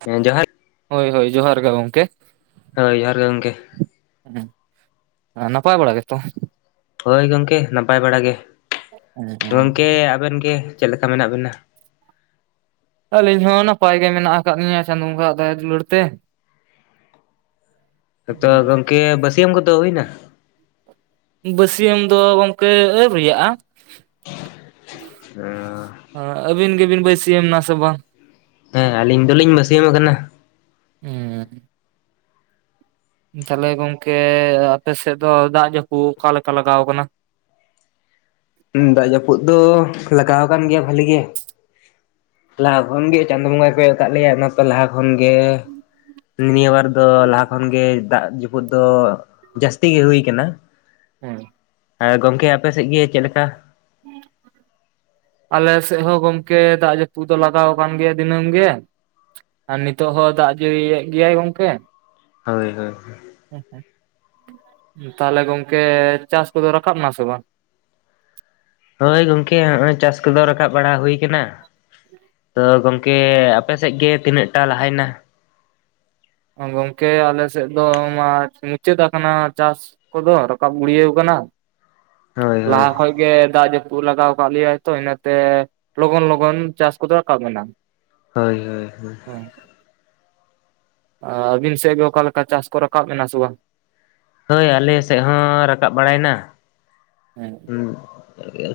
ᱦᱮᱸ ᱡᱚᱦᱟᱨ ᱦᱳᱭ ᱦᱳᱭ ᱡᱚᱦᱟᱨ ᱜᱮ ᱜᱚᱢᱠᱮ᱾ ᱦᱳᱭ ᱡᱚᱦᱟᱨ ᱜᱮ ᱜᱚᱝᱠᱮ᱾ ᱦᱮᱸ ᱱᱟᱯᱟᱭ ᱵᱟᱲᱟ ᱜᱮᱛᱚ᱾ ᱦᱳᱭ ᱜᱚᱝᱠᱮ ᱱᱟᱯᱟᱭ ᱵᱟᱲᱟ ᱜᱮ, ᱜᱚᱝᱠᱮ ᱟᱵᱮᱱ ᱜᱮ ᱪᱮᱫ ᱞᱮᱠᱟ ᱢᱮᱱᱟᱜ ᱵᱮᱱᱟ? ᱟᱹᱞᱤᱧ ᱦᱚᱸ ᱱᱟᱯᱟᱭ ᱜᱮ ᱢᱮᱱᱟᱜ ᱟᱠᱟᱫ ᱞᱤᱧᱟ ᱪᱟᱸᱫᱳ ᱵᱚᱸᱜᱟ-ᱟᱜ ᱫᱟᱭᱟ ᱫᱩᱞᱟᱹᱲ ᱛᱮ᱾ ᱟᱫᱚ ᱜᱚᱝᱠᱮ ᱵᱟᱹᱥᱭᱟᱹᱢ ᱠᱚᱫᱚ ᱦᱩᱭ ᱮᱱᱟ᱾ ᱵᱟᱹᱥᱭᱟᱹᱢ ᱫᱚ ᱜᱚᱢᱠᱮ ᱟᱹᱣᱨᱤᱭᱟᱜᱼᱟ᱾ ᱚ ᱟᱹᱵᱤᱱ ᱜᱮᱵᱤᱱ ᱵᱟᱹᱭᱥᱤᱭᱟᱹᱢ ᱮᱱᱟ ᱥᱮ ᱵᱟᱝ? ᱦᱮᱸ ᱟᱞᱤᱧ ᱫᱚᱞᱤᱧ ᱵᱟᱹᱥᱭᱟᱹᱢ ᱟᱠᱟᱱᱟ᱾ ᱦᱮᱸ ᱛᱟᱦᱞᱮ ᱜᱚᱝᱠᱮ ᱟᱯᱮ ᱥᱮᱫ ᱫᱚ ᱫᱟᱜ ᱡᱟᱹᱯᱩ ᱚᱠᱟ ᱞᱮᱠᱟ ᱞᱟᱜᱟᱣ ᱟᱠᱟᱱᱟ᱾ ᱫᱟᱜ ᱡᱟᱯᱩᱫ ᱫᱚ ᱞᱟᱜᱟᱣ ᱟᱠᱟᱱ ᱜᱮᱭᱟ ᱵᱷᱟᱞᱤ ᱜᱮ᱾ ᱞᱟᱦᱟ ᱠᱷᱚᱱᱜᱮ ᱪᱟᱸᱫᱚ ᱵᱚᱸᱜᱟᱭ ᱠᱚᱭᱚᱜ ᱠᱟᱜ ᱞᱮᱭᱟ ᱚᱱᱟᱛᱮ ᱞᱟᱦᱟ ᱠᱷᱚᱱᱜᱮ, ᱱᱤᱭᱟᱹ ᱵᱟᱨ ᱫᱚ ᱞᱟᱦᱟ ᱠᱷᱚᱱ ᱜᱮ ᱫᱟᱜ ᱡᱟᱹᱯᱩᱫ ᱫᱚ ᱡᱟᱥᱛᱤ ᱜᱮ ᱦᱩᱭ ᱠᱟᱱᱟ᱾ ᱦᱮᱸ ᱦᱮᱸ ᱜᱚᱢᱠᱮ ᱟᱯᱮ ᱥᱮᱡ ᱜᱮ ᱪᱮᱫ ᱞᱮᱠᱟ? ᱟᱞᱮ ᱥᱮᱡ ᱦᱚᱸ ᱜᱚᱢᱠᱮ ᱫᱟᱜ ᱡᱟᱹᱯᱩᱫ ᱫᱚ ᱞᱟᱜᱟᱣ ᱟᱠᱟᱱ ᱜᱮᱭᱟ ᱫᱤᱱᱟᱹᱢ ᱜᱮ᱾ ᱟᱨ ᱱᱤᱛᱚᱜ ᱦᱚᱸ ᱫᱟᱜ ᱡᱟᱹᱲᱤᱭᱮᱜ ᱜᱮᱭᱟᱭ ᱜᱚᱝᱠᱮ᱾ ᱦᱳᱭ ᱦᱳᱭ ᱦᱮᱸ ᱦᱮᱸ ᱛᱟᱦᱞᱮ ᱜᱚᱝᱠᱮ ᱪᱟᱥ ᱠᱚᱫᱚ ᱨᱟᱠᱟᱵ ᱮᱱᱟ ᱥᱮ ᱵᱟᱝ? ᱦᱳᱭ ᱜᱚᱝᱠᱮ ᱱᱚᱜ-ᱚᱭ ᱪᱟᱥ ᱠᱚᱫᱚ ᱨᱟᱠᱟᱵ ᱵᱟᱲᱟ ᱦᱩᱭ ᱠᱟᱱᱟ᱾ ᱛᱚ ᱜᱚᱢᱠᱮ ᱟᱯᱮᱥᱮᱜ ᱜᱮ ᱛᱤᱱᱟᱹᱜ ᱴᱟ ᱞᱟᱦᱟᱭᱱᱟ? ᱜᱚᱝᱠᱮ ᱟᱞᱮ ᱥᱮᱫ ᱫᱚ ᱢᱟ ᱢᱩᱪᱟᱹᱫ ᱟᱠᱟᱱᱟ ᱪᱟᱥ᱾ ᱠᱚᱫᱚ ᱨᱟᱠᱟᱵ ᱜᱩᱲᱤᱭᱟᱹᱣ ᱟᱠᱟᱱᱟ᱾ ᱦᱳᱭ ᱦᱳᱭ ᱞᱟᱦᱟ ᱠᱷᱚᱡ ᱜᱮ ᱫᱟᱜ ᱡᱟᱹᱯᱩᱫ ᱞᱟᱜᱟᱣ ᱠᱟᱜ ᱞᱮᱭᱟᱭ ᱛᱚ ᱤᱱᱟᱹ ᱛᱮ᱾ ᱞᱚᱜᱚᱱ ᱞᱚᱜᱚᱱ ᱪᱟᱥ ᱠᱚᱫᱚ ᱨᱟᱠᱟᱵ ᱮᱱᱟ᱾ ᱦᱳᱭ ᱦᱳᱭ ᱦᱳᱭ, ᱦᱚᱭ ᱟᱹᱵᱤᱱ ᱥᱮᱫ ᱜᱮ ᱚᱠᱟ ᱞᱮᱠᱟ ᱪᱟᱥ ᱠᱚ ᱨᱟᱠᱟᱵ ᱮᱱᱟ ᱥᱮ ᱵᱟᱝ? ᱦᱟᱹᱭ ᱟᱞᱮ ᱥᱮᱜ ᱦᱚᱸ ᱨᱟᱠᱟᱵ ᱵᱟᱲᱟᱭᱮᱱᱟ᱾ ᱦᱮᱸ᱾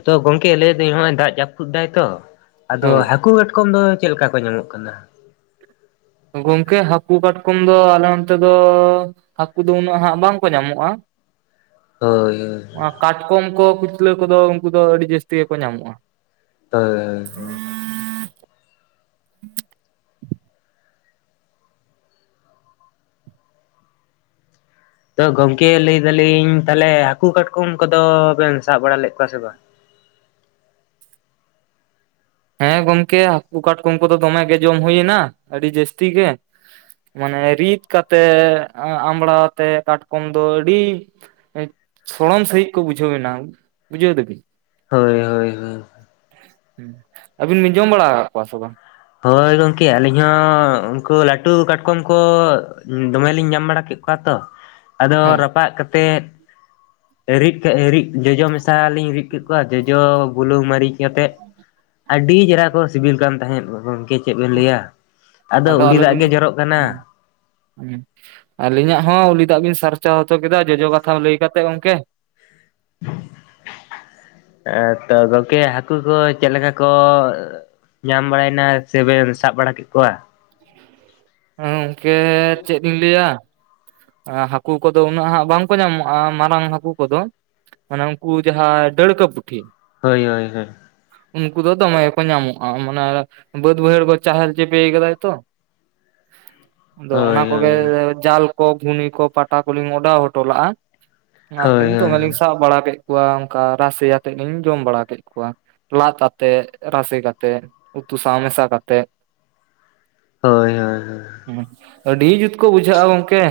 ᱛᱚ ᱜᱚᱝᱠᱮ ᱞᱟᱹᱭᱫᱟᱹᱧ ᱱᱚᱜᱼᱚᱭ ᱫᱟᱜᱽ ᱡᱟᱯᱩᱫ ᱫᱟᱭ ᱛᱚ ᱟᱫᱚ ᱦᱳᱭ ᱦᱟᱹᱠᱩ ᱠᱟᱴ ᱠᱚᱢ ᱫᱚ ᱪᱮᱫ ᱞᱮᱠᱟ ᱠᱚ ᱧᱟᱢᱚᱜ ᱠᱟᱱᱟ, ᱜᱚᱝᱠᱮ ᱦᱟᱹᱠᱩ ᱠᱟᱴᱠᱚᱢ ᱫᱚ ᱟᱞᱮ ᱚᱱᱛᱮ ᱫᱚ ᱦᱟᱹᱠᱩ ᱫᱚ ᱩᱱᱟᱹᱜ ᱦᱟᱸᱜ ᱵᱟᱝᱠᱚ ᱧᱟᱢᱚᱜᱼᱟ᱾ ᱦᱳᱭ ᱦᱳᱭ, ᱚᱱᱟ ᱠᱟᱴᱠᱚᱢ ᱠᱚ ᱠᱩᱪᱞᱟᱹ ᱠᱚᱫᱚ ᱩᱱᱠᱩ ᱫᱚ ᱟᱹᱰᱤ ᱡᱟᱹᱥᱛᱤ ᱜᱮᱠᱚ ᱧᱟᱢᱚᱜᱼᱟ᱾ ᱦᱚᱭ ᱦᱚᱭ᱾ ᱛᱚ ᱜᱚᱝᱠᱮ ᱞᱟᱹᱭ ᱫᱟᱞᱤᱧ ᱛᱟᱦᱚᱞᱮ ᱦᱟᱹᱠᱩ ᱠᱟᱴᱠᱚᱢ ᱠᱚᱫᱚ ᱵᱮᱱ ᱥᱟᱵ ᱵᱟᱲᱟ ᱞᱮᱫ ᱠᱚᱣᱟ ᱥᱮ ᱵᱟᱝ? ᱦᱮᱸ ᱜᱚᱝᱠᱮ ᱦᱟᱹᱠᱩ ᱠᱟᱴᱠᱚᱢ ᱠᱚᱫᱚ ᱫᱚᱢᱮ ᱜᱮ ᱡᱚᱢ ᱦᱩᱭᱱᱟ ᱟᱹᱰᱤ ᱡᱟᱹᱥᱛᱤ ᱜᱮ᱾ ᱢᱟᱱᱮ ᱨᱤᱫ ᱠᱟᱛᱮᱜ ᱟᱸᱢᱵᱟᱲᱟᱛᱮ ᱠᱟᱴᱠᱚᱢ ᱫᱚ ᱟᱹᱰᱤ, ᱥᱚᱲᱚᱢ ᱥᱟᱹᱦᱤᱡ ᱠᱚ ᱵᱩᱡᱷᱟᱹᱣᱱᱟ ᱵᱩᱡᱷᱟᱹᱣ ᱫᱟᱹᱵᱤᱱ᱾ ᱦᱳᱭ, ᱦᱳᱭ ᱦᱳᱭ ᱟᱹᱵᱤᱱ ᱵᱤᱱ ᱡᱚᱢ ᱵᱟᱲᱟ ᱟᱠᱟᱛ ᱠᱚᱣᱟ ᱥᱮ ᱵᱟᱝ? ᱦᱳᱭ ᱜᱚᱢᱠᱮ ᱟᱹᱞᱤᱧ ᱦᱚᱸ ᱩᱱᱠᱩ ᱞᱟᱹᱴᱩ ᱠᱟᱴᱠᱚᱢ ᱠᱚ ᱫᱚᱢᱮᱞᱤᱧ ᱧᱟᱢ ᱵᱟᱲᱟ ᱠᱮᱜ, ᱠᱩᱣᱟ ᱛᱚ ᱟᱫᱚ ᱦᱳᱭ ᱨᱟᱯᱟᱜ ᱠᱟᱛᱮᱫ, ᱨᱤᱫ ᱠᱮᱫ ᱨᱤᱫ ᱡᱚᱡᱚ ᱢᱮᱥᱟ ᱞᱤᱧ ᱨᱤᱫ ᱠᱮᱫ, ᱠᱚᱣᱟ ᱡᱚᱡᱚ ᱵᱩᱞᱩᱝ ᱢᱟᱹᱨᱤᱪ ᱠᱟᱛᱮᱫ ᱟᱹᱰᱤ ᱪᱮᱦᱨᱟ ᱠᱚ ᱥᱤᱵᱤᱞ ᱠᱟᱱ ᱛᱟᱦᱮᱸᱫ ᱜᱚᱝᱠᱮ, ᱪᱮᱫ ᱵᱮᱱ ᱞᱟᱹᱭᱟ ᱟᱫᱚ ᱩᱞᱤ ᱫᱟᱜᱽ ᱜᱮ ᱡᱚᱨᱚᱜ ᱠᱟᱱᱟ᱾ ᱟᱹᱞᱤᱧᱟᱜ ᱦᱚᱸ ᱩᱞᱤ ᱫᱟᱜᱽ ᱵᱤᱱ ᱥᱟᱨᱪᱟᱣ ᱦᱚᱪᱚ ᱠᱮᱫᱟ ᱡᱚᱡᱚ ᱠᱟᱛᱷᱟ ᱞᱟᱹᱭ ᱠᱟᱛᱮᱫ ᱜᱚᱝᱠᱮ᱾ ᱮᱸ ᱛᱚ ᱜᱚᱝᱠᱮ ᱦᱟᱹᱠᱩ ᱠᱚ ᱪᱮᱫ ᱞᱮᱠᱟ ᱠᱚ, ᱧᱟᱢ ᱵᱟᱲᱟᱭᱮᱱᱟ ᱥᱮᱵᱮᱱ ᱥᱟᱵ ᱵᱟᱲᱟ ᱠᱮᱜ ᱠᱚᱣᱟ, ᱦᱮᱸ ᱜᱚᱝᱠᱮ ᱪᱮᱫ ᱞᱤᱧ ᱞᱟᱹᱭᱟ, ᱦᱟᱹᱠᱩ ᱠᱚᱫᱚ ᱩᱱᱟᱹᱜ ᱦᱟᱸᱜ ᱵᱟᱝᱠᱚ ᱧᱟᱢᱚᱜᱼᱟ ᱢᱟᱨᱟᱝ ᱦᱟᱹᱠᱩ ᱠᱚᱫᱚ᱾ ᱚᱱᱮ ᱩᱱᱠᱩ ᱡᱟᱦᱟᱸᱭ ᱰᱟᱹᱲᱠᱟ. ᱯᱩᱴᱷᱤ, ᱦᱳᱭ ᱦᱳᱭ ᱦᱳᱭ, ᱩᱱᱠᱩ ᱫᱚ ᱫᱚᱢᱮ ᱜᱮᱠᱚ ᱧᱟᱢᱚᱜᱼᱟ ᱢᱟᱱᱮ ᱵᱟᱹᱫ ᱵᱟᱹᱭᱦᱟᱹᱲ ᱠᱚ ᱪᱟᱦᱮᱞ ᱪᱮᱯᱮ ᱠᱟᱫᱟᱭ᱾ ᱛᱚ ᱚᱱᱟ ᱦᱳᱭ ᱟᱫᱚ ᱠᱚᱜᱮ ᱡᱟᱞ ᱠᱚ ᱜᱷᱩᱱᱤ ᱠᱚ ᱯᱟᱴᱟ ᱠᱚᱞᱤᱧ ᱚᱰᱟᱣ ᱦᱚᱴᱚ ᱞᱟᱜᱼᱟ ᱦᱳᱭ ᱱᱤᱛ ᱫᱚ ᱵᱟᱹᱞᱤᱧ ᱥᱟᱵ, ᱵᱟᱲᱟ ᱠᱮᱜ ᱠᱚᱣᱟ ᱚᱱᱠᱟ ᱨᱟᱥᱮ ᱟᱛᱮᱜ ᱞᱤᱧ ᱡᱚᱢ ᱵᱟᱲᱟ ᱠᱮᱜ ᱠᱚᱣᱟ᱾ ᱞᱟᱫ ᱟᱛᱮ ᱨᱟᱥᱮ ᱠᱟᱛᱮ ᱩᱛᱩ ᱥᱟᱶ ᱢᱮᱥᱟ ᱠᱟᱛᱮᱜ, ᱦᱳᱭ ᱦᱳᱭ ᱦᱳᱭ, ᱦᱩᱸ ᱟᱹᱰᱤ ᱡᱩᱛ ᱠᱚ ᱵᱩᱡᱷᱟᱹᱜᱼᱟ ᱜᱚᱝᱠᱮ᱾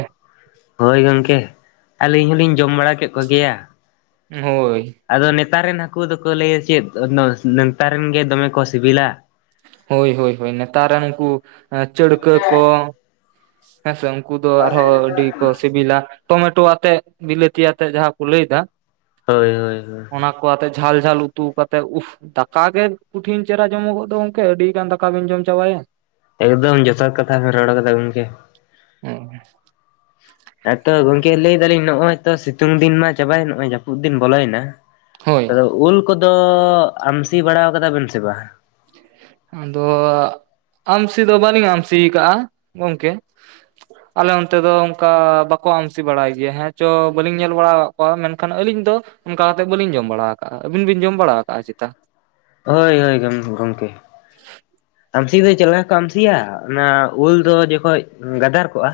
ᱦᱳᱭ ᱜᱚᱝᱠᱮ ᱟᱹᱞᱤᱧ ᱦᱚᱞᱤᱧ ᱡᱚᱢ ᱵᱟᱲᱟ ᱠᱮᱜ ᱠᱚ ᱜᱮᱭᱟ᱾ ᱦᱳᱭ, ᱟᱫᱚ ᱱᱮᱛᱟᱨ ᱨᱮᱱ ᱦᱟᱹᱠᱩ ᱫᱚᱠᱚ ᱞᱟᱹᱭᱟ ᱪᱮᱫ ᱱᱮᱛᱟᱨ ᱨᱮᱱ ᱜᱮ ᱫᱚᱢᱮ ᱠᱚ ᱥᱤᱵᱤᱞᱟ, ᱦᱳᱭ ᱦᱳᱭ ᱦᱳᱭ ᱱᱮᱛᱟᱨ ᱨᱮᱱ ᱩᱱᱠᱩ ᱪᱟᱹᱲᱠᱟᱹ ᱠᱚ᱾ ᱦᱮᱸ ᱥᱮ ᱩᱱᱠᱩ ᱫᱚ ᱟᱨᱦᱚᱸ ᱟᱹᱰᱤ ᱠᱚ ᱥᱤᱵᱤᱞᱟ, ᱴᱚᱢᱮᱴᱳ ᱟᱛᱮᱜ ᱵᱤᱞᱟᱹᱛᱤ ᱟᱛᱮᱜ ᱡᱟᱦᱟᱸ ᱠᱚ ᱞᱟᱹᱭ ᱫᱟ, ᱦᱳᱭ ᱦᱳᱭ, ᱦᱳᱭ ᱚᱱᱟ ᱠᱚ ᱟᱛᱮ ᱡᱷᱟᱞ ᱡᱷᱟᱞ ᱩᱛᱩ ᱠᱟᱛᱮᱜ ᱩᱯᱷ ᱫᱟᱠᱟ ᱜᱮ ᱠᱩᱴᱷᱤᱱ ᱪᱮᱦᱨᱟ ᱡᱚᱢᱚᱜᱚᱜ ᱫᱚ, ᱜᱚᱝᱠᱮ ᱟᱹᱰᱤ ᱜᱟᱱ ᱫᱟᱠᱟ ᱵᱮᱱ ᱡᱚᱢ ᱪᱟᱵᱟᱭᱮᱜ᱾ ᱮᱠᱫᱚᱢ ᱡᱚᱛᱷᱟᱛ ᱠᱟᱛᱷᱟ ᱵᱤᱱ ᱨᱚᱲ ᱠᱟᱫᱟ ᱜᱚᱢᱠᱮᱼᱼ ᱦᱮᱸ ᱟᱫᱚ ᱜᱚᱝᱠᱮ ᱞᱟᱹᱭ ᱫᱟᱞᱤᱧ ᱱᱚᱜ-ᱚᱭ ᱛᱚ ᱥᱤᱛᱩᱝ ᱫᱤᱱ ᱢᱟ ᱪᱟᱵᱟᱭᱮᱱ ᱱᱚᱜ-ᱚᱭ ᱡᱟᱹᱯᱩᱫ ᱫᱤᱱ ᱵᱚᱞᱚᱭᱮᱱᱟ᱾ ᱦᱳᱭ ᱟᱫᱚ ᱩᱞ ᱠᱚᱫᱚ ᱟᱢᱥᱤ ᱵᱟᱲᱟ ᱠᱟᱫᱟ ᱵᱮᱱ ᱥᱮ ᱵᱟᱝ? ᱟᱫᱚ ᱟᱢᱥᱤ ᱫᱚ ᱵᱟᱹᱞᱤᱧ ᱟᱢᱥᱤ ᱠᱟᱜᱼᱟ ᱜᱚᱢᱠᱮᱼᱼ ᱟᱞᱮ ᱚᱱᱛᱮ ᱫᱚ ᱚᱱᱠᱟ ᱵᱟᱠᱚ ᱟᱢᱥᱤ ᱵᱟᱲᱟᱭ ᱜᱮᱭᱟ ᱦᱮᱸ ᱪᱚ ᱵᱟᱹᱞᱤᱧ ᱧᱮᱞ ᱵᱟᱲᱟ ᱠᱟᱜ ᱠᱚᱣᱟ ᱢᱮᱱᱠᱷᱟᱱ ᱟᱹᱞᱤᱧ ᱫᱚᱼᱼ ᱚᱱᱠᱟ ᱠᱟᱛᱮᱫ ᱵᱟᱹᱞᱤᱧ ᱡᱚᱢ ᱵᱟᱲᱟ ᱠᱟᱜᱼᱟ ᱟᱹᱵᱤᱱ ᱵᱤᱱ ᱡᱚᱢ ᱵᱟᱲᱟ ᱟᱠᱟᱜᱼᱟ ᱪᱮᱛᱟ᱾ ᱦᱳᱭ ᱦᱳᱭ ᱜᱚᱢ ᱜᱚᱢᱠᱮᱼᱼ [inaudible] ᱟᱢᱥᱤ ᱫᱚ ᱪᱮᱫ ᱞᱮᱠᱟ ᱠᱚ ᱟᱢᱥᱤᱭᱟ ᱚᱱᱟ ᱩᱞ ᱫᱚ ᱡᱚᱠᱷᱚᱱ ᱜᱟᱫᱟᱨ ᱠᱚᱜᱼᱟ᱾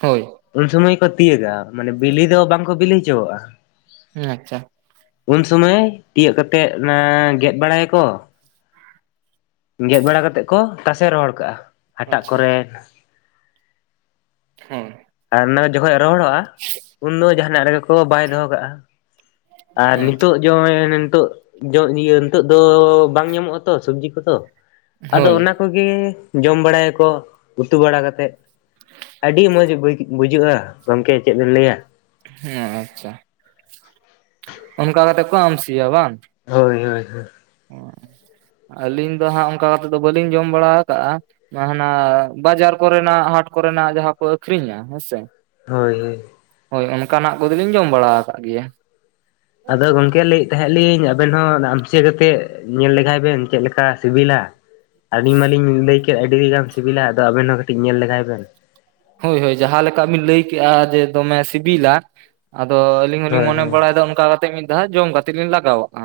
ᱦᱳᱭ ᱩᱱ ᱥᱚᱢᱚᱭ ᱠᱚ ᱛᱤᱭᱟᱹᱜᱟ ᱢᱟᱱᱮ ᱵᱤᱞᱤ ᱫᱚ ᱵᱟᱝᱠᱚ ᱵᱤᱞᱤ ᱚᱪᱚᱣᱟᱜᱼᱟ᱾ ᱦᱮᱸ ᱟᱪᱪᱷᱟ ᱩᱱ ᱥᱚᱢᱟᱹᱭ ᱛᱤᱭᱚᱜ ᱠᱟᱛᱮᱫ ᱚᱱᱟ ᱜᱮᱫ ᱵᱟᱲᱟᱭᱟᱠᱚᱼᱼ ᱜᱮᱫ ᱵᱟᱲᱟ ᱠᱟᱛᱮᱫ ᱠᱚ ᱛᱟᱥᱮ ᱨᱚᱦᱚᱲ ᱠᱟᱜᱼᱟ ᱦᱟᱴᱟᱜ ᱟᱪᱪᱷᱟ ᱠᱚᱨᱮᱼᱼ ᱦᱮᱸ ᱟᱨ ᱚᱱᱟ ᱡᱚᱠᱷᱚᱡ ᱨᱚᱦᱚᱲᱚᱜᱼᱟ᱾ ᱩᱱ ᱫᱚ ᱡᱟᱦᱟᱸᱱᱟᱜ ᱨᱮᱜᱮ ᱠᱚ ᱵᱟᱭ ᱫᱚᱦᱚ ᱠᱟᱜᱼᱟ ᱟᱨ ᱟᱪᱪᱷᱟ ᱱᱤᱛᱚᱜ᱾ ᱡᱚ ᱱᱤᱛᱚᱜ ᱡᱚ ᱤᱭᱟᱹ ᱱᱤᱛᱚᱜ ᱫᱚ ᱵᱟᱝ ᱧᱟᱢᱚᱜᱼᱟ ᱛᱚ ᱥᱟᱹᱵᱽᱡᱤ ᱠᱚᱫᱚ, ᱟᱫᱚ ᱦᱳᱭ ᱚᱱᱟᱼᱼ ᱠᱚᱜᱮ ᱡᱚᱢ ᱵᱟᱲᱟᱭᱟᱠᱚ ᱩᱛᱩ ᱵᱟᱲᱟ ᱠᱟᱛᱮ ᱟᱹᱰᱤ ᱢᱚᱡᱽ ᱵᱟᱹᱭ ᱵᱩᱡᱷᱟᱹᱜᱼᱟ ᱜᱚᱢᱠᱮ ᱪᱮᱫ ᱵᱮᱱ ᱞᱟᱹᱭᱟ᱾ ᱦᱮᱸ ᱟᱪᱪᱷᱟ ᱚᱱᱠᱟ ᱠᱟᱛᱮᱫ ᱠᱚ ᱟᱢ ᱥᱤᱭᱟ ᱵᱟᱝ? ᱦᱳᱭ ᱦᱳᱭ ᱦᱳᱭ ᱟᱹᱞᱤᱧ ᱫᱚ ᱦᱟᱸᱜ ᱚᱱᱠᱟ ᱠᱟᱛᱮ ᱫᱚ ᱵᱟᱹᱞᱤᱧ ᱡᱚᱢ ᱵᱟᱲᱟᱣ ᱟᱠᱟᱜᱼᱟ᱾ ᱡᱟᱦᱟᱸᱱᱟᱜ ᱵᱟᱡᱟᱨ ᱠᱚᱨᱮᱱᱟᱜ ᱦᱟᱴ ᱠᱚᱨᱮᱱᱟᱜ ᱡᱟᱦᱟᱸ ᱠᱚ ᱟᱹᱠᱷᱨᱤᱧᱟ ᱦᱮᱸ ᱥᱮᱼᱼ ᱦᱳᱭ ᱦᱳᱭ ᱦᱳᱭ ᱚᱱᱠᱟᱱᱟᱜ ᱠᱚᱫᱚᱞᱤᱧ ᱡᱚᱢ ᱵᱟᱲᱟᱣ ᱟᱠᱟᱫ ᱜᱮᱭᱟ᱾ ᱟᱫᱚ ᱜᱚᱝᱠᱮ ᱞᱟᱹᱭᱮᱫ ᱛᱟᱦᱮᱸᱫ ᱞᱤᱧ ᱟᱵᱮᱱ ᱦᱚᱸ ᱚᱱᱟ ᱟᱢ ᱪᱤᱭᱟᱹ ᱠᱟᱛᱮᱫ ᱧᱮᱞ ᱞᱮᱜᱟᱭ ᱵᱮᱱ ᱪᱮᱫ ᱞᱮᱠᱟ ᱥᱤᱵᱤᱞᱟ᱾ ᱟᱹᱞᱤᱧ ᱢᱟᱞᱤᱧ ᱞᱟᱹᱭ ᱠᱮᱫ ᱟᱹᱰᱤᱜᱟᱱ ᱥᱤᱵᱤᱞᱟ ᱟᱫᱚ ᱟᱵᱮᱱ ᱦᱚᱸ ᱠᱟᱹᱴᱤᱡ ᱧᱮᱞ ᱞᱮᱜᱟᱭ ᱵᱮᱱᱼᱼ ᱦᱳᱭ ᱦᱳᱭ ᱡᱟᱦᱟᱸ ᱞᱮᱠᱟ ᱵᱤᱱ ᱞᱟᱹᱭ ᱠᱮᱫᱼᱟ ᱡᱮ ᱫᱚᱢᱮ ᱥᱤᱵᱤᱞᱟ ᱟᱫᱚᱼᱼ ᱟᱹᱞᱤᱧ ᱦᱚᱞᱤᱧ ᱦᱳᱭ ᱢᱚᱱᱮ ᱦᱳᱭ ᱵᱟᱲᱟᱭᱫᱟ ᱚᱱᱠᱟ ᱠᱟᱛᱮ ᱢᱤᱫ ᱫᱷᱟᱣ ᱡᱚᱢ ᱠᱟᱜᱼᱼ ᱛᱮ ᱞᱤᱧ ᱞᱟᱜᱟᱣᱟᱜᱼᱟ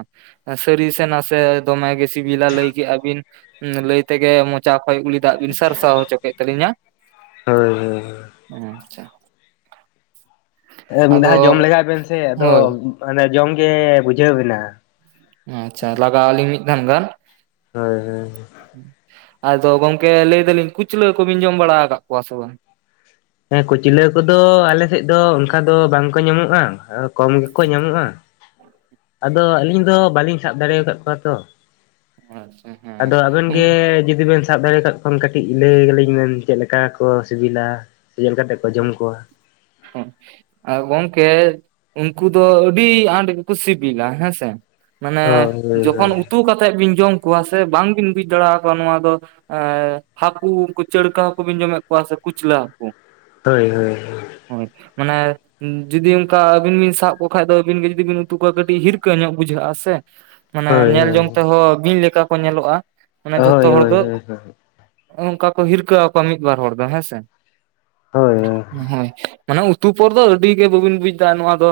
ᱥᱟᱹᱨᱤ ᱥᱮ ᱱᱟᱥᱮ ᱫᱚᱢᱮ ᱜᱮ ᱥᱤᱵᱤᱞᱟ ᱞᱟᱹᱭ ᱠᱮᱜᱼᱟ ᱵᱤᱱ? ᱦᱩᱸ ᱞᱟᱹᱭ ᱛᱮᱜᱮ ᱢᱚᱪᱟ ᱠᱷᱚᱡ ᱩᱞᱤ ᱫᱟᱜ ᱵᱤᱱ ᱥᱟᱨᱥᱟᱣ ᱦᱚᱪᱚ ᱠᱮᱜ ᱛᱟᱹᱞᱤᱧᱟ? ᱦᱟᱹᱭ ᱦᱟᱹᱭ ᱦᱮᱸ ᱟᱪᱪᱷᱟ ᱦᱮᱸ ᱢᱤᱫ ᱟᱫᱚ ᱫᱷᱟᱣ ᱡᱚᱢ ᱞᱮᱜᱟᱭ ᱵᱮᱱ ᱥᱮ ᱟᱫᱚ ᱦᱳᱭ ᱢᱟᱱᱮ ᱡᱚᱢ ᱜᱮ ᱵᱩᱡᱷᱟᱹᱣ ᱵᱮᱱᱟ᱾ ᱦᱩᱸ ᱟᱪᱪᱷᱟ ᱞᱟᱜᱟᱣ ᱟᱹᱞᱤᱧ ᱢᱤᱫ ᱫᱷᱟᱣ ᱜᱟᱱ᱾ ᱦᱟᱹᱭ ᱦᱟᱹᱭ ᱟᱫᱚ ᱜᱚᱝᱠᱮ ᱞᱟᱹᱭ ᱫᱟᱹᱞᱤᱧ ᱠᱩᱪᱞᱟᱹ ᱠᱚᱵᱤᱱ ᱡᱚᱢ ᱵᱟᱲᱟᱣ ᱟᱠᱟᱫ ᱠᱚᱣᱟ ᱥᱮ ᱵᱟᱝ? ᱦᱮᱸ ᱠᱩᱪᱞᱟᱹ ᱠᱚᱫᱚ ᱟᱞᱮ ᱥᱮᱫ ᱫᱚ ᱚᱱᱠᱟ ᱫᱚ ᱵᱟᱝ ᱠᱚ ᱧᱟᱢᱚᱜᱼᱟ ᱠᱚᱢ ᱜᱮᱠᱚ ᱧᱟᱢᱚᱜᱼᱟ᱾ ᱟᱫᱚ ᱟᱹᱞᱤᱧ ᱫᱚ ᱵᱟᱹᱞᱤᱧ ᱥᱟᱵ ᱫᱟᱲᱮᱣ ᱟᱠᱟᱫ ᱠᱚᱣᱟ ᱛᱚᱼᱼ ᱟᱪᱪᱷᱟ ᱟᱫᱚ ᱟᱵᱮᱱ ᱦᱮᱸ ᱜᱮ ᱡᱩᱫᱤ ᱵᱮᱱᱼᱼ ᱥᱟᱵ ᱫᱟᱲᱮ ᱟᱠᱟᱫ ᱠᱷᱟᱱ ᱠᱟᱹᱴᱤᱡ ᱞᱟᱹᱭ ᱟᱹᱞᱤᱧ ᱵᱮᱱ ᱪᱮᱫ ᱞᱮᱠᱟ ᱠᱚ ᱥᱤᱵᱤᱞᱟ ᱥᱮ ᱪᱮᱫ ᱞᱮᱠᱟᱛᱮ ᱠᱚ ᱡᱚᱢ ᱠᱚᱣᱟ? ᱦᱚᱸᱜ ᱟ ᱜᱚᱝᱠᱮ, ᱩᱱᱠᱩ ᱫᱚ ᱟᱹᱰᱤ ᱟᱸᱴ ᱜᱮᱠᱚ ᱥᱤᱵᱤᱞᱟ ᱦᱮᱸ ᱥᱮ ᱾ ᱢᱟᱱᱮ ᱦᱳᱭ ᱡᱚᱠᱷᱚᱱ ᱩᱛᱩ ᱠᱟᱛᱮᱫ ᱵᱤᱱ ᱡᱚᱢ ᱠᱚᱣᱟ ᱥᱮ ᱵᱟᱝᱵᱤᱱ ᱵᱩᱡᱽ ᱫᱟᱲᱮᱣᱟᱠᱚᱣᱟ ᱱᱚᱣᱟ ᱫᱚᱼᱼ ᱟᱸ ᱦᱟᱹᱠᱩ ᱩᱱᱠᱩ ᱪᱟᱹᱲᱠᱟᱹ ᱦᱟᱹᱠᱩ ᱵᱤᱱ ᱡᱚᱢᱮᱜ ᱠᱚᱣᱟ ᱥᱮ ᱠᱩᱪᱞᱟᱹ ᱦᱟᱠᱩ? ᱦᱳᱭ ᱦᱳᱭ ᱦᱳᱭ ᱦᱚᱭ ᱢᱟᱱᱮᱼᱼ ᱦᱩᱸ, ᱡᱩᱫᱤ ᱚᱱᱠᱟ ᱟᱹᱵᱤᱱ ᱵᱤᱱ ᱥᱟᱵ ᱠᱚ ᱠᱷᱟᱡ ᱫᱚ ᱟᱹᱵᱤᱱ ᱜᱮ ᱡᱩᱫᱤ ᱵᱤᱱ ᱩᱛᱩ ᱠᱚᱣᱟ ᱠᱟᱹᱴᱤᱡ ᱦᱤᱨᱠᱟᱹ ᱧᱚᱜ ᱵᱩᱡᱷᱟᱹᱜᱼᱟ ᱥᱮ ᱾ ᱢᱟᱱᱮ ᱦᱳᱭ ᱧᱮᱞ ᱡᱚᱝ ᱛᱮᱦᱚᱸ ᱵᱤᱧ ᱞᱮᱠᱟ ᱠᱚ ᱧᱮᱞᱚᱜᱼᱟ, ᱢᱟᱱᱮ ᱡᱷᱚᱛᱚ ᱦᱳᱭ ᱦᱚᱲ ᱦᱳᱭ ᱦᱳᱭ ᱦᱳᱭ ᱫᱚᱼᱼ ᱱᱚᱝᱠᱟ ᱠᱚ ᱦᱤᱨᱠᱟᱹ ᱟᱠᱚᱣᱟ ᱢᱤᱫ ᱵᱟᱨ ᱦᱚᱲ ᱫᱚ ᱦᱮᱸ ᱥᱮ ᱾ ᱦᱳᱭ ᱦᱳᱭ [unintelligible] ᱦᱮᱸ ᱢᱟᱱᱮ ᱩᱛᱩ ᱯᱚᱨ ᱫᱚ ᱟᱹᱰᱤ ᱜᱮ ᱵᱟᱹᱵᱤᱱ ᱵᱩᱡᱽ ᱮᱫᱟ ᱱᱚᱣᱟ ᱫᱚ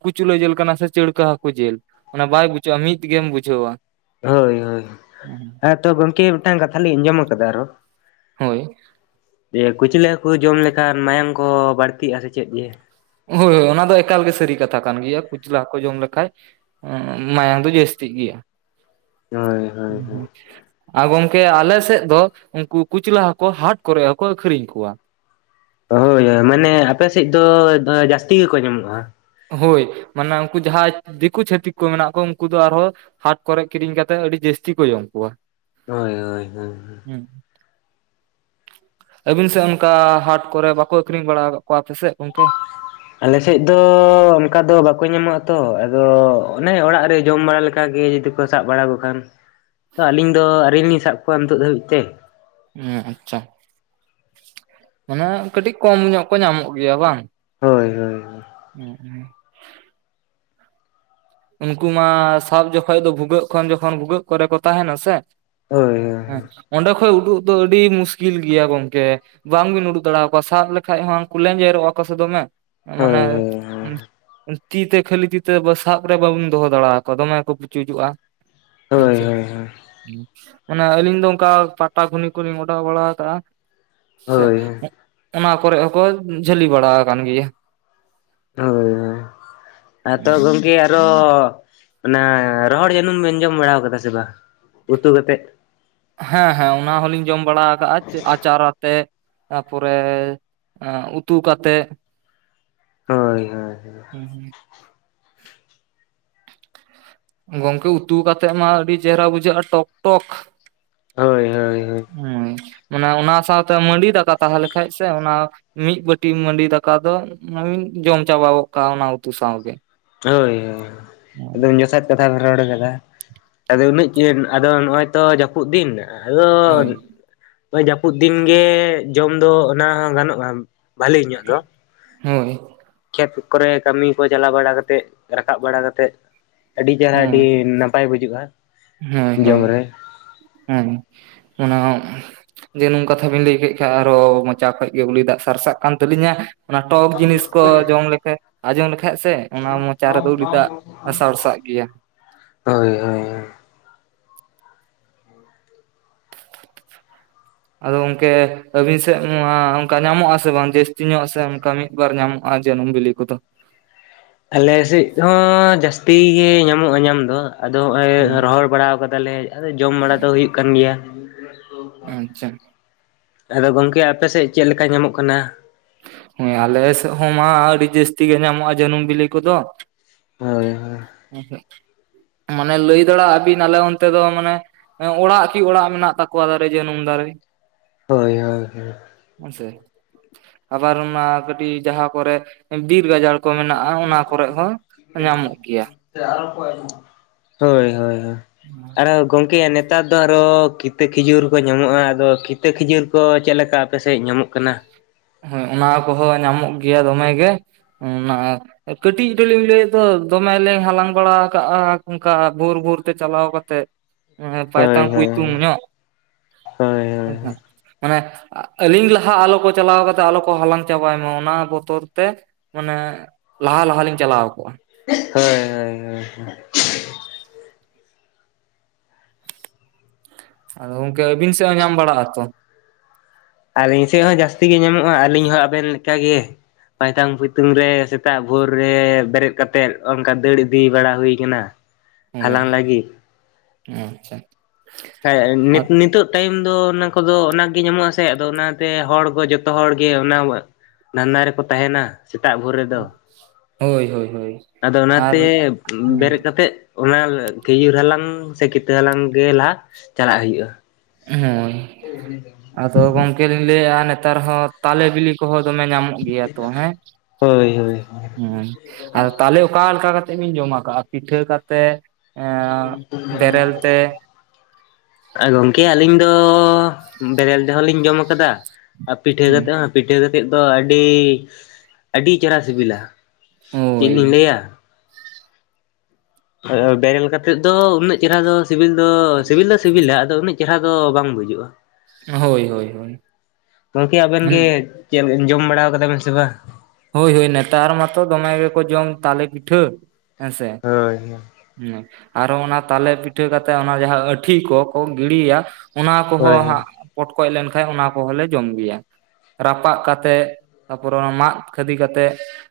ᱠᱩᱪᱞᱟᱹ ᱡᱤᱞ ᱠᱟᱱᱟ ᱥᱮ ᱪᱟᱹᱲᱠᱟᱹ ᱦᱟᱠᱩ ᱡᱤᱞ ᱾ ᱚᱱᱟ ᱵᱟᱭ ᱵᱩᱡᱷᱟᱹᱜᱼᱟ, ᱢᱤᱫ ᱜᱮᱢ ᱵᱩᱡᱷᱟᱹᱣᱟ ᱾ ᱦᱳᱭ ᱦᱳᱭ, ᱦᱮᱸ ᱛᱚ ᱜᱚᱢᱠᱮ ᱢᱤᱫᱴᱟᱝ ᱠᱟᱛᱷᱟ ᱞᱤᱧ ᱟᱸᱡᱚᱢ ᱠᱟᱫᱟ ᱚᱨᱚᱼᱼ ᱦᱳᱭ ᱡᱮ ᱠᱩᱪᱞᱟᱹ ᱦᱟᱹᱠᱩ ᱡᱚᱢ ᱞᱮᱠᱷᱟᱱ ᱢᱟᱭᱟᱝ ᱠᱚ ᱵᱟᱹᱲᱛᱤᱜᱼᱟ ᱥᱮ ᱪᱮᱫ ᱡᱮ? ᱦᱳᱭ ᱦᱳᱭ ᱚᱱᱟ ᱫᱚ ᱮᱠᱟᱞ ᱜᱮ ᱥᱟᱹᱨᱤ ᱠᱟᱛᱷᱟ ᱠᱟᱱ ᱜᱮᱭᱟ, ᱠᱩᱪᱞᱟᱹ ᱦᱟᱠᱩ ᱡᱚᱢ ᱞᱮᱠᱷᱟᱡᱼᱼ ᱮᱸᱜ ᱮᱸ ᱢᱟᱭᱟᱝ ᱫᱚ ᱡᱟᱹᱥᱛᱤᱜ ᱜᱮᱭᱟ ᱦᱳᱭ ᱾ ᱦᱳᱭ ᱦᱳᱭ [unintelligible] ᱟᱸ ᱜᱚᱝᱠᱮ ᱟᱞᱮ ᱥᱮᱫ ᱫᱚ, ᱩᱝᱠᱩ ᱠᱩᱪᱞᱟᱹ ᱦᱟᱠᱩ ᱦᱟᱴ ᱠᱚᱨᱮ ᱦᱚᱸ ᱠᱚ ᱟᱹᱠᱷᱨᱤᱧ ᱠᱚᱣᱟ ᱾ ᱦᱳᱭ ᱦᱳᱭ ᱢᱟᱱᱮ ᱟᱯᱮ ᱥᱮᱫ ᱫᱚ ᱡᱟᱹᱥᱛᱤ ᱜᱮᱠᱚ ᱧᱟᱢᱚᱜᱼᱟ ᱾ ᱦᱳᱭ, ᱢᱟᱱᱮ ᱩᱱᱠᱩ ᱡᱟᱸᱦᱟ ᱫᱤᱠᱩ ᱪᱷᱟᱹᱛᱤᱠ ᱠᱚ ᱢᱮᱱᱟᱜ ᱠᱚᱣᱟ ᱩᱱᱠᱩ ᱫᱚ ᱟᱨ ᱦᱚᱸᱼᱼ ᱦᱟᱴ ᱠᱚᱨᱮ ᱠᱤᱨᱤᱧ ᱠᱟᱛᱮᱫ ᱟᱹᱰᱤ ᱡᱟᱹᱥᱛᱤ ᱠᱚ ᱡᱚᱢ ᱠᱚᱣᱟ ᱾ ᱦᱳᱭ ᱦᱳᱭ ᱦᱳᱭ [unintelligible] ᱟᱹᱵᱤᱱ ᱥᱮᱫ ᱚᱱᱠᱟ ᱦᱟᱴ ᱠᱚᱨᱮ ᱵᱟᱠᱚ ᱟᱹᱠᱷᱨᱤᱧ ᱵᱟᱲᱟᱣ ᱟᱠᱟᱫ ᱠᱚᱣᱟ ᱟᱯᱮ ᱥᱮᱫ ᱜᱚᱝᱠᱮ? ᱟᱞᱮ ᱥᱮᱫ ᱫᱚ ᱚᱱᱠᱟ ᱫᱚ ᱵᱟᱠᱚ ᱧᱟᱢᱚᱜ-ᱟ ᱛᱚ, ᱟᱫᱚ ᱚᱱᱮ ᱚᱲᱟᱜ ᱨᱮ ᱡᱚᱢ ᱵᱟᱲᱟ ᱞᱮᱠᱟ ᱜᱮ ᱡᱩᱫᱤ ᱾ ᱥᱟᱵ ᱵᱟᱲᱟ ᱠᱚ ᱠᱷᱟᱱ, ᱛᱚ ᱟᱹᱞᱤᱧ ᱫᱚ ᱟᱹᱣᱨᱤ ᱞᱤᱧ ᱥᱟᱵ ᱠᱚᱣᱟ ᱱᱤᱛᱚᱜ ᱫᱷᱟᱹᱵᱤᱡ ᱛᱮ ᱾ ᱦᱮᱸ ᱟᱪᱪᱷᱟ, ᱢᱟᱱᱮ ᱠᱟᱹᱴᱤᱡ ᱠᱚᱢ ᱧᱚᱜ ᱠᱚ ᱧᱟᱢᱚᱜ ᱜᱮᱭᱟ ᱵᱟᱝ ᱾ ᱦᱳᱭ ᱦᱳᱭ [inaudible] [unintelligible] ᱩᱱᱠᱩ ᱢᱟ ᱥᱟᱵ ᱡᱚᱠᱷᱚᱡ ᱫᱚ ᱵᱷᱩᱜᱟᱹᱜ ᱠᱷᱚᱱ ᱡᱚᱠᱷᱚᱱ ᱵᱷᱩᱜᱟᱹᱜ ᱠᱚᱨᱮ ᱠᱚ ᱛᱟᱸᱦᱮᱱᱟ ᱥᱮ ᱾ ᱦᱳᱭ ᱦᱳᱭ ᱦᱮᱸ [unintelligible] ᱚᱸᱰᱮ ᱠᱷᱚᱡ ᱩᱰᱩᱠ ᱫᱚ ᱟᱹᱰᱤ ᱢᱩᱥᱠᱤᱞ ᱜᱮᱭᱟ ᱜᱚᱝᱠᱮ ᱾ ᱵᱟᱝ ᱵᱤᱱ ᱩᱰᱩᱜ ᱫᱟᱲᱮᱣ ᱠᱚᱣᱟ ᱥᱟᱵ ᱞᱮᱠᱷᱟᱡ ᱦᱚᱸ ᱩᱱᱠᱩ ᱞᱮᱸᱡᱮᱨᱚᱜᱼᱟ ᱠᱚ ᱥᱮ ᱫᱚᱢᱮ ᱾ ᱢᱟᱱᱮ, ᱦᱳᱭ ᱛᱤ ᱛᱮ ᱠᱷᱟᱹᱞᱤ ᱛᱤ ᱛᱮ ᱵᱚ ᱥᱟᱵᱼᱼ ᱵᱟᱵᱚᱱ ᱫᱚᱦᱚ ᱫᱟᱲᱮᱣ ᱠᱚᱣᱟ, ᱫᱚᱢᱮ ᱠᱚ ᱯᱩᱪᱩᱡᱩᱜᱼᱟ ᱦᱮᱸ ᱦᱳᱭ ᱥᱮ ᱾ ᱦᱳᱭ ᱢᱟᱱᱮ ᱟᱹᱞᱤᱧ ᱫᱚ ᱚᱱᱠᱟ ᱯᱟᱴᱟ ᱜᱷᱩᱱᱤ ᱠᱚ ᱞᱤᱧ ᱚᱰᱟᱣ ᱵᱟᱲᱟ ᱠᱟᱜᱼᱟ ᱾ ᱥᱮᱡ ᱦᱳᱭ [inaudible] ᱚᱱᱟ ᱠᱚᱨᱮ ᱦᱚᱸ ᱠᱚ ᱡᱷᱟᱹᱞᱤ ᱵᱟᱲᱟᱣ ᱠᱟᱱ ᱜᱮᱭᱟ ᱾ ᱦᱳᱭ ᱟᱫᱚ ᱦᱮᱸ ᱜᱚᱝᱼᱼ ᱠᱮ ᱟᱨᱚ, ᱚᱱᱟ ᱨᱚᱦᱚᱲ ᱡᱟᱹᱱᱩᱢ ᱵᱤᱱ ᱡᱚᱢ ᱵᱟᱲᱟᱣ ᱠᱟᱫᱟ ᱥᱮ ᱵᱟᱝ, ᱩᱛᱩ ᱠᱟᱛᱮᱫ? ᱦᱮᱸ ᱦᱮᱸ ᱚᱱᱟ ᱦᱚᱸᱞᱤᱧ ᱡᱚᱢ ᱵᱟᱲᱟᱣ ᱠᱟᱜᱼᱟ ᱟᱪᱟᱨ ᱟᱛᱮ, ᱛᱟᱯᱚᱨᱮᱼᱼ ᱮ ᱩᱛᱩ ᱠᱟᱛᱮᱫ ᱾ ᱦᱳᱭ ᱦᱳᱭ ᱦᱩᱸ ᱦᱩᱸ ᱜᱚᱝᱠᱮ ᱩᱛᱩ ᱠᱟᱛᱮᱜ ᱢᱟ ᱟᱹᱰᱤ ᱪᱮᱦᱨᱟ ᱵᱩᱡᱷᱟᱹᱜᱼᱟ ᱴᱚᱠ ᱴᱚᱠ ᱾ ᱦᱳᱭ ᱦᱳᱭ ᱦᱳᱭ [unintelligible] ᱢᱟᱱᱮ ᱚᱱᱟ ᱥᱟᱶᱛᱮ ᱢᱟᱹᱰᱤ ᱫᱟᱠᱟ ᱛᱟᱸᱦᱮ ᱞᱮᱱ ᱠᱷᱟᱡ ᱥᱮ ᱚᱱᱟ ᱼᱼ ᱢᱤᱫ ᱵᱟᱹᱴᱤ ᱢᱟᱹᱰᱤ ᱫᱟᱠᱟ [unintelligible] ᱡᱚᱢ ᱪᱟᱵᱟ ᱜᱚᱜ ᱠᱟᱜ-ᱟ ᱚᱱᱟ ᱩᱛᱩ ᱥᱟᱶᱜᱮ᱾ ᱦᱳᱭ ᱦᱳᱭ ᱮᱫᱚᱢ ᱡᱚᱛᱷᱟᱫ᱾ ᱠᱟᱛᱷᱟ ᱵᱮᱢ ᱨᱚᱲ ᱠᱟᱫᱟ, ᱟᱫᱚ ᱩᱱᱟᱹᱜ [unintelligible] ᱟᱫᱚ ᱱᱚᱜ-ᱚᱭ ᱛᱚ ᱡᱟᱹᱯᱩᱫ ᱫᱤᱱ᱾ ᱦᱳᱭ [unintelligible] ᱡᱟᱹᱯᱩᱫ ᱫᱤᱱ ᱜᱮ ᱡᱚᱢ ᱫᱚ ᱚᱱᱟ ᱦᱚᱸ ᱜᱟᱱᱚᱜ-ᱟ᱾ ᱵᱷᱟᱹᱞᱮ ᱧᱚᱜ ᱫᱚ᱾ ᱦᱳᱭ ᱠᱷᱮᱛ ᱠᱚᱨᱮ ᱠᱟᱹᱢᱤ ᱠᱚ ᱪᱟᱞᱟᱣ ᱵᱟᱲᱟ ᱠᱟᱛᱮᱫ ᱨᱟᱠᱟᱵ ᱵᱟᱲᱟ ᱠᱟᱛᱮᱫ ᱟᱹᱰᱤ ᱪᱮᱦᱨᱟ ᱟᱹᱰᱤ᱾ ᱦᱳᱭ [unintelligible] ᱯᱟᱭ ᱵᱩᱡᱩᱜ-ᱟ᱾ ᱦᱳᱭ ᱦᱳᱭ [unintelligible] ᱚᱱᱟ᱾ ᱡᱟᱱᱩᱢ ᱠᱟᱛᱷᱟ ᱵᱮᱱ ᱞᱟᱹᱭ ᱠᱮᱜ ᱠᱷᱟᱡ ᱟᱨᱚ ᱢᱚᱪᱟ ᱠᱷᱚᱱ ᱜᱮ ᱩᱞᱤ ᱫᱟᱜ ᱥᱟᱨᱥᱟᱜ ᱠᱟᱱ ᱛᱟᱹᱞᱤᱧᱟ᱾ ᱚᱱᱟ ᱴᱚᱠ ᱡᱤᱱᱤᱥ ᱠᱚ ᱡᱚᱢ ᱞᱮᱠᱷᱟᱡ ᱟᱸᱡᱚᱢ ᱞᱮᱠᱷᱟᱡ ᱥᱮ᱾ ᱚᱱᱟ ᱢᱚᱪᱟ ᱨᱮᱫᱚ ᱩᱞᱤ ᱫᱟᱜ ᱥᱟᱲᱥᱟᱜ ᱜᱮᱭᱟ᱾ ᱦᱳᱭ ᱦᱳᱭ ᱦᱳᱭ [inaudible] ᱟᱫᱚ ᱜᱚᱝᱠᱮ ᱟᱵᱤᱱ ᱥᱮᱫ ᱢᱟ ᱚᱱᱠᱟ ᱧᱟᱢᱚᱜ-ᱟ ᱥᱮ ᱵᱟᱝ ᱡᱟᱹᱥᱛᱤ ᱧᱚᱜ ᱥᱮ ᱚᱱᱠᱟ ᱢᱤᱫ᱾ ᱵᱟᱨ ᱧᱟᱢᱚᱜ-ᱟ ᱡᱟᱹᱱᱩᱢ ᱵᱤᱞᱤ ᱠᱚ ᱫᱚ᱾ ᱟᱞᱮ ᱥᱮᱫ ᱦᱚ ᱡᱟᱹᱥᱛᱤ ᱜᱮ ᱧᱟᱢᱚᱜ-ᱟ ᱧᱟᱢ ᱫᱚ᱾ ᱟᱫᱚ ᱦᱚᱸᱜ-ᱚᱭ ᱦᱮᱸ ᱨᱚᱦᱚᱲ ᱵᱟᱲᱟᱣ ᱠᱟᱫᱟ ᱞᱮ ᱟᱫᱚ ᱡᱚᱢ ᱵᱟᱲᱟ ᱫᱚ ᱦᱩᱭᱩᱜ ᱠᱟᱱ ᱜᱮᱭᱟ᱾ ᱟᱪᱪᱷᱟ ᱟᱫᱚ ᱜᱚᱝᱠᱮ ᱟᱯᱮ ᱥᱮᱫ ᱪᱮᱫ ᱞᱮᱠᱟ ᱧᱟᱢᱚᱜ ᱠᱟᱱᱟ? ᱦᱩᱭ ᱟᱞᱮ ᱥᱮᱫ ᱦᱚᱸ ᱢᱟ ᱟᱹᱰᱤ ᱡᱟᱹᱥᱛᱤ ᱜᱮ ᱧᱟᱢᱚᱜ-ᱟ ᱡᱟᱹᱱᱩᱢ ᱵᱤᱞᱤ ᱠᱚ ᱫᱚ᱾ ᱦᱳᱭ ᱦᱳᱭ ᱢᱟᱱᱮ ᱞᱟᱹᱭ ᱫᱟᱲᱮᱭᱟᱜ-ᱟ ᱵᱤᱱ ᱟᱞᱮ ᱚᱱᱛᱮ ᱫᱚ ᱢᱟᱱᱮ ᱦᱮᱸ ᱚᱲᱟᱜ ᱠᱤ ᱚᱲᱟᱜ ᱢᱮᱱᱟᱜ ᱛᱟᱠᱚᱣᱟ ᱫᱟᱨᱮ ᱡᱟᱹᱱᱩᱢ ᱫᱟᱨᱮ ᱦᱳᱭ ᱦᱳᱭ ᱦᱳᱭ [unintelligible] ᱟᱵᱟᱨ ᱚᱱᱟ ᱠᱟᱹᱴᱤᱡ ᱡᱟᱦᱟᱸ ᱠᱚᱨᱮ ᱵᱤᱨ ᱜᱟᱡᱟᱲ ᱠᱚ ᱢᱮᱱᱟᱜ-ᱟ ᱚᱱᱟ ᱠᱚᱨᱮ ᱦᱚᱸ ᱧᱟᱢᱚᱜ ᱜᱮᱭᱟ᱾ ᱦᱳᱭ ᱦᱳᱭ ᱦᱳᱭ ᱟᱨᱚ ᱜᱚᱢᱠᱮ ᱱ ᱱᱮᱛᱟᱨ ᱫᱚ ᱟᱨᱚ ᱠᱤᱛᱟᱹ ᱠᱷᱤᱡᱩᱨ ᱠᱚ ᱧᱟᱢᱚᱜ-ᱟ ᱟᱫᱚ ᱠᱤᱛᱟᱹ ᱠᱷᱤᱡᱩᱨ ᱠᱚ ᱪᱮᱫ ᱞᱮᱠᱟ ᱟᱯᱮᱥᱮᱫ ᱧᱟᱢᱚᱜ ᱠᱟᱱᱟ ᱦᱳᱭ ᱚᱱᱟ ᱠᱚᱦᱚᱸ ᱧᱟᱢᱚᱜ ᱜᱮᱭᱟ ᱫᱚᱢᱮᱜ ᱜᱮ ᱚᱱᱟ ᱠᱟᱹᱴᱤᱡ ᱨᱮ ᱞᱤᱧ ᱞᱟᱹᱭᱮᱫ ᱫᱚ ᱫᱚᱢᱮᱮᱞᱤᱧ ᱦᱟᱞᱟᱝ ᱵᱟᱲᱟ ᱠᱟᱜ-ᱟ ᱚᱱᱠᱟ ᱵᱷᱳᱨ ᱵᱷᱳᱨ ᱛᱮ ᱪᱟᱞᱟᱣ ᱠᱟ ᱛᱮᱫ [unintelligible] ᱯᱟᱭ ᱛᱟᱝ ᱦᱳᱭ ᱯᱩᱭ ᱛᱩ ᱦᱳᱭ ᱧᱚᱜ ᱦᱳᱭ ᱦᱳᱭ ᱦᱳᱭ ᱢᱟᱱᱮ ᱟᱹᱞᱤᱧ ᱞᱟᱦᱟ ᱟᱞᱚ ᱠᱚ ᱪᱟᱞᱟᱣ ᱠᱟᱛᱮ ᱟᱞᱚ ᱠᱚ ᱦᱟᱞᱟᱝ ᱪᱟᱵᱟᱭ ᱢᱟ ᱚᱱᱟ ᱵᱚᱛᱚᱨ ᱛᱮ ᱢᱟᱱᱮ ᱞᱟᱦᱟ ᱞᱟᱦᱟ ᱞᱤᱧ ᱪᱟᱞᱟᱣ ᱠᱟᱜ-ᱟ᱾ [unintelligible] [unintelligible] [unintelligible] ᱟᱫᱚ ᱜᱚᱢᱠᱮ ᱟᱹ ᱵᱤᱱ ᱥᱮᱫ ᱦᱚᱸ ᱧᱟᱢ ᱵᱟᱲᱟᱜ ᱟᱛᱚ ᱟᱹᱞᱤᱧ ᱥᱮᱫ ᱦᱚᱸ ᱡᱟᱹᱥᱛᱤ ᱜᱮ ᱧᱟᱢᱚᱜ-ᱟ ᱟᱹᱞᱤᱧ ᱦᱚᱸ ᱟᱵᱮᱱᱠᱟᱜ ᱜᱮ᱾ ᱯᱟᱭᱛᱟᱝ ᱯᱚᱭᱛᱩᱝ ᱨᱮ ᱥᱮᱛᱟᱜ ᱵᱷᱳᱨ ᱨᱮ ᱵᱮᱨᱮᱫ ᱠᱟᱛᱮᱜ ᱚᱱᱠᱟ ᱫᱟᱹᱲ ᱤᱫᱤ ᱵᱟᱲᱟ ᱦᱩᱭ ᱠᱟᱱᱟ [unintelligible] ᱦᱳᱭ ᱞᱟᱹᱜᱤᱫ ᱟᱪᱪᱷᱟ ᱱᱤᱛᱚᱜ ᱴᱟᱭᱤᱢ ᱫᱚ ᱚᱱᱟ ᱠᱚᱫᱚ ᱚᱱᱟᱜ ᱜᱮ ᱧᱟᱢᱚᱜ ᱟᱥᱮ ᱟᱫᱚ ᱚᱱᱟᱛᱮ ᱦᱚᱲ ᱠᱚ ᱡᱚᱛᱚ ᱡᱚᱛᱚ ᱦᱚᱲ ᱜᱮ ᱚᱱᱟ ᱫᱷᱟᱱᱫᱟ ᱨᱮᱠᱚ ᱛᱟᱦᱮᱱᱟ᱾ ᱥᱮᱛᱟᱜ ᱵᱷᱳᱨ ᱨᱮᱫᱚ ᱦᱳᱭ ᱦᱳᱭ ᱦᱳᱭ ᱟᱫᱚ ᱟᱨ ᱚᱱᱟᱛᱮ ᱦᱩᱸ ᱵᱮᱨᱮᱫ ᱠᱟᱛᱮᱜ ᱚᱱᱟ ᱠᱷᱤᱡᱩᱨ ᱦᱟᱞᱟᱝ ᱥᱮ ᱠᱤᱛᱟᱹ ᱦᱟᱞᱟᱝ ᱜᱮ ᱞᱟᱦᱟ ᱪᱟᱞᱟᱜ ᱦᱩᱭᱩᱜᱼᱟ᱾ ᱦᱳ ᱟᱫᱚ ᱜᱚᱝᱠᱮ ᱞᱤᱧ ᱞᱟᱹᱭᱮᱜᱼᱟ ᱱᱮᱛᱟᱨ ᱦᱚᱸ ᱛᱟᱞᱮ ᱵᱤᱞᱤ ᱠᱚᱦᱚᱸ ᱫᱚᱢᱮ ᱧᱟᱢᱚᱜ ᱜᱮᱭᱟ ᱛᱚ ᱦᱮᱸᱼᱼ ᱦᱳᱭ ᱦᱳᱭ ᱦᱳᱭ ᱦᱮᱸ ᱟ ᱛᱟᱦᱚᱞᱮ ᱚᱠᱟ ᱞᱮᱠᱟ ᱠᱟᱛᱮᱫ ᱤᱧ ᱡᱚᱢ ᱠᱟᱜᱼᱟ ᱯᱤᱴᱷᱟᱹ ᱠᱟᱛᱮᱫᱼᱼ ᱮ ᱵᱮᱨᱮᱞ ᱛᱮᱼᱼ ᱜᱚᱝᱠᱮ ᱟᱹᱞᱤᱧ ᱫᱚ ᱵᱮᱨᱮᱞ ᱡᱦ ᱞᱤᱧ ᱡᱚᱢ ᱠᱟᱫᱟ᱾ ᱟᱨ ᱯᱤᱴᱷᱟᱹ ᱠᱟᱛᱮᱫ ᱦᱚᱸ ᱯᱤᱴᱷᱟᱹ ᱠᱟᱛᱮᱫ ᱫᱚ ᱟᱹᱰᱤ ᱟᱹᱰᱤ ᱪᱮᱨᱦᱨᱟ ᱥᱤᱵᱤᱞᱟ᱾ ᱤᱧ ᱦᱳᱭ ᱞᱤᱧ ᱞᱟᱹᱭᱟ᱾ ᱵᱮᱨᱮᱞ ᱠᱟ ᱠᱟᱛᱮᱫ ᱫᱚ ᱩᱱᱟᱹᱜ ᱪᱮᱦᱨᱟ ᱫᱚ ᱥᱤᱵᱤᱞ ᱫᱚ ᱥᱤᱵᱤᱞ ᱫᱚ ᱥᱤᱵᱤᱞᱟ ᱟᱫᱚ ᱩᱱᱟᱹᱜᱼᱼ ᱪᱮᱦᱨᱟ ᱫᱚ ᱵᱟᱝ ᱵᱩᱡᱩᱜᱼᱟ᱾ ᱦᱳᱭ ᱦᱳᱭ ᱦᱳᱭ ᱜᱚᱢᱠᱮ ᱟᱵᱮᱱ ᱜᱮ ᱪᱮᱫ ᱡᱚᱢ ᱵᱟᱲᱟ ᱠᱟᱫᱟᱵᱮᱱ ᱥᱮ ᱵᱟᱝ? ᱦᱳᱭ ᱦᱳᱭ ᱱᱮᱛᱟᱨ ᱢᱟᱛᱚ ᱫᱚᱢᱮ ᱜᱮᱠᱚ ᱡᱚᱢ ᱛᱟᱞᱮ ᱯᱤᱴᱷᱟᱹ ᱦᱮᱸᱥᱮᱼᱼ ᱦᱳᱭ ᱦᱳᱭ ᱦᱮᱸ ᱟᱨᱚ ᱚᱱᱟ ᱛᱟᱞᱮ ᱯᱤᱴᱷᱟᱹ ᱠᱟᱛᱮᱜ ᱚᱱᱟ ᱡᱟᱦᱟᱸ ᱟᱹᱴᱷᱤ ᱠᱚᱠᱚ ᱜᱤᱰᱤᱭᱟ᱾ ᱚᱱᱟ ᱦᱳᱭ ᱠᱚᱦᱚᱸ ᱦᱳᱭ ᱦᱟᱸᱜ ᱯᱚᱴᱠᱚᱡ ᱞᱮᱱᱠᱟᱱ ᱚᱱᱟ ᱠᱚᱦᱚᱸ ᱞᱮ ᱡᱚᱢ ᱜᱮᱭᱟ ᱨᱟᱯᱟᱜ ᱠᱟᱛᱮᱜ ᱛᱟᱯᱚᱨᱮ ᱚᱱᱟ ᱢᱟᱜᱼᱼ ᱠᱷᱟᱫᱤ ᱠᱟᱛᱮᱫ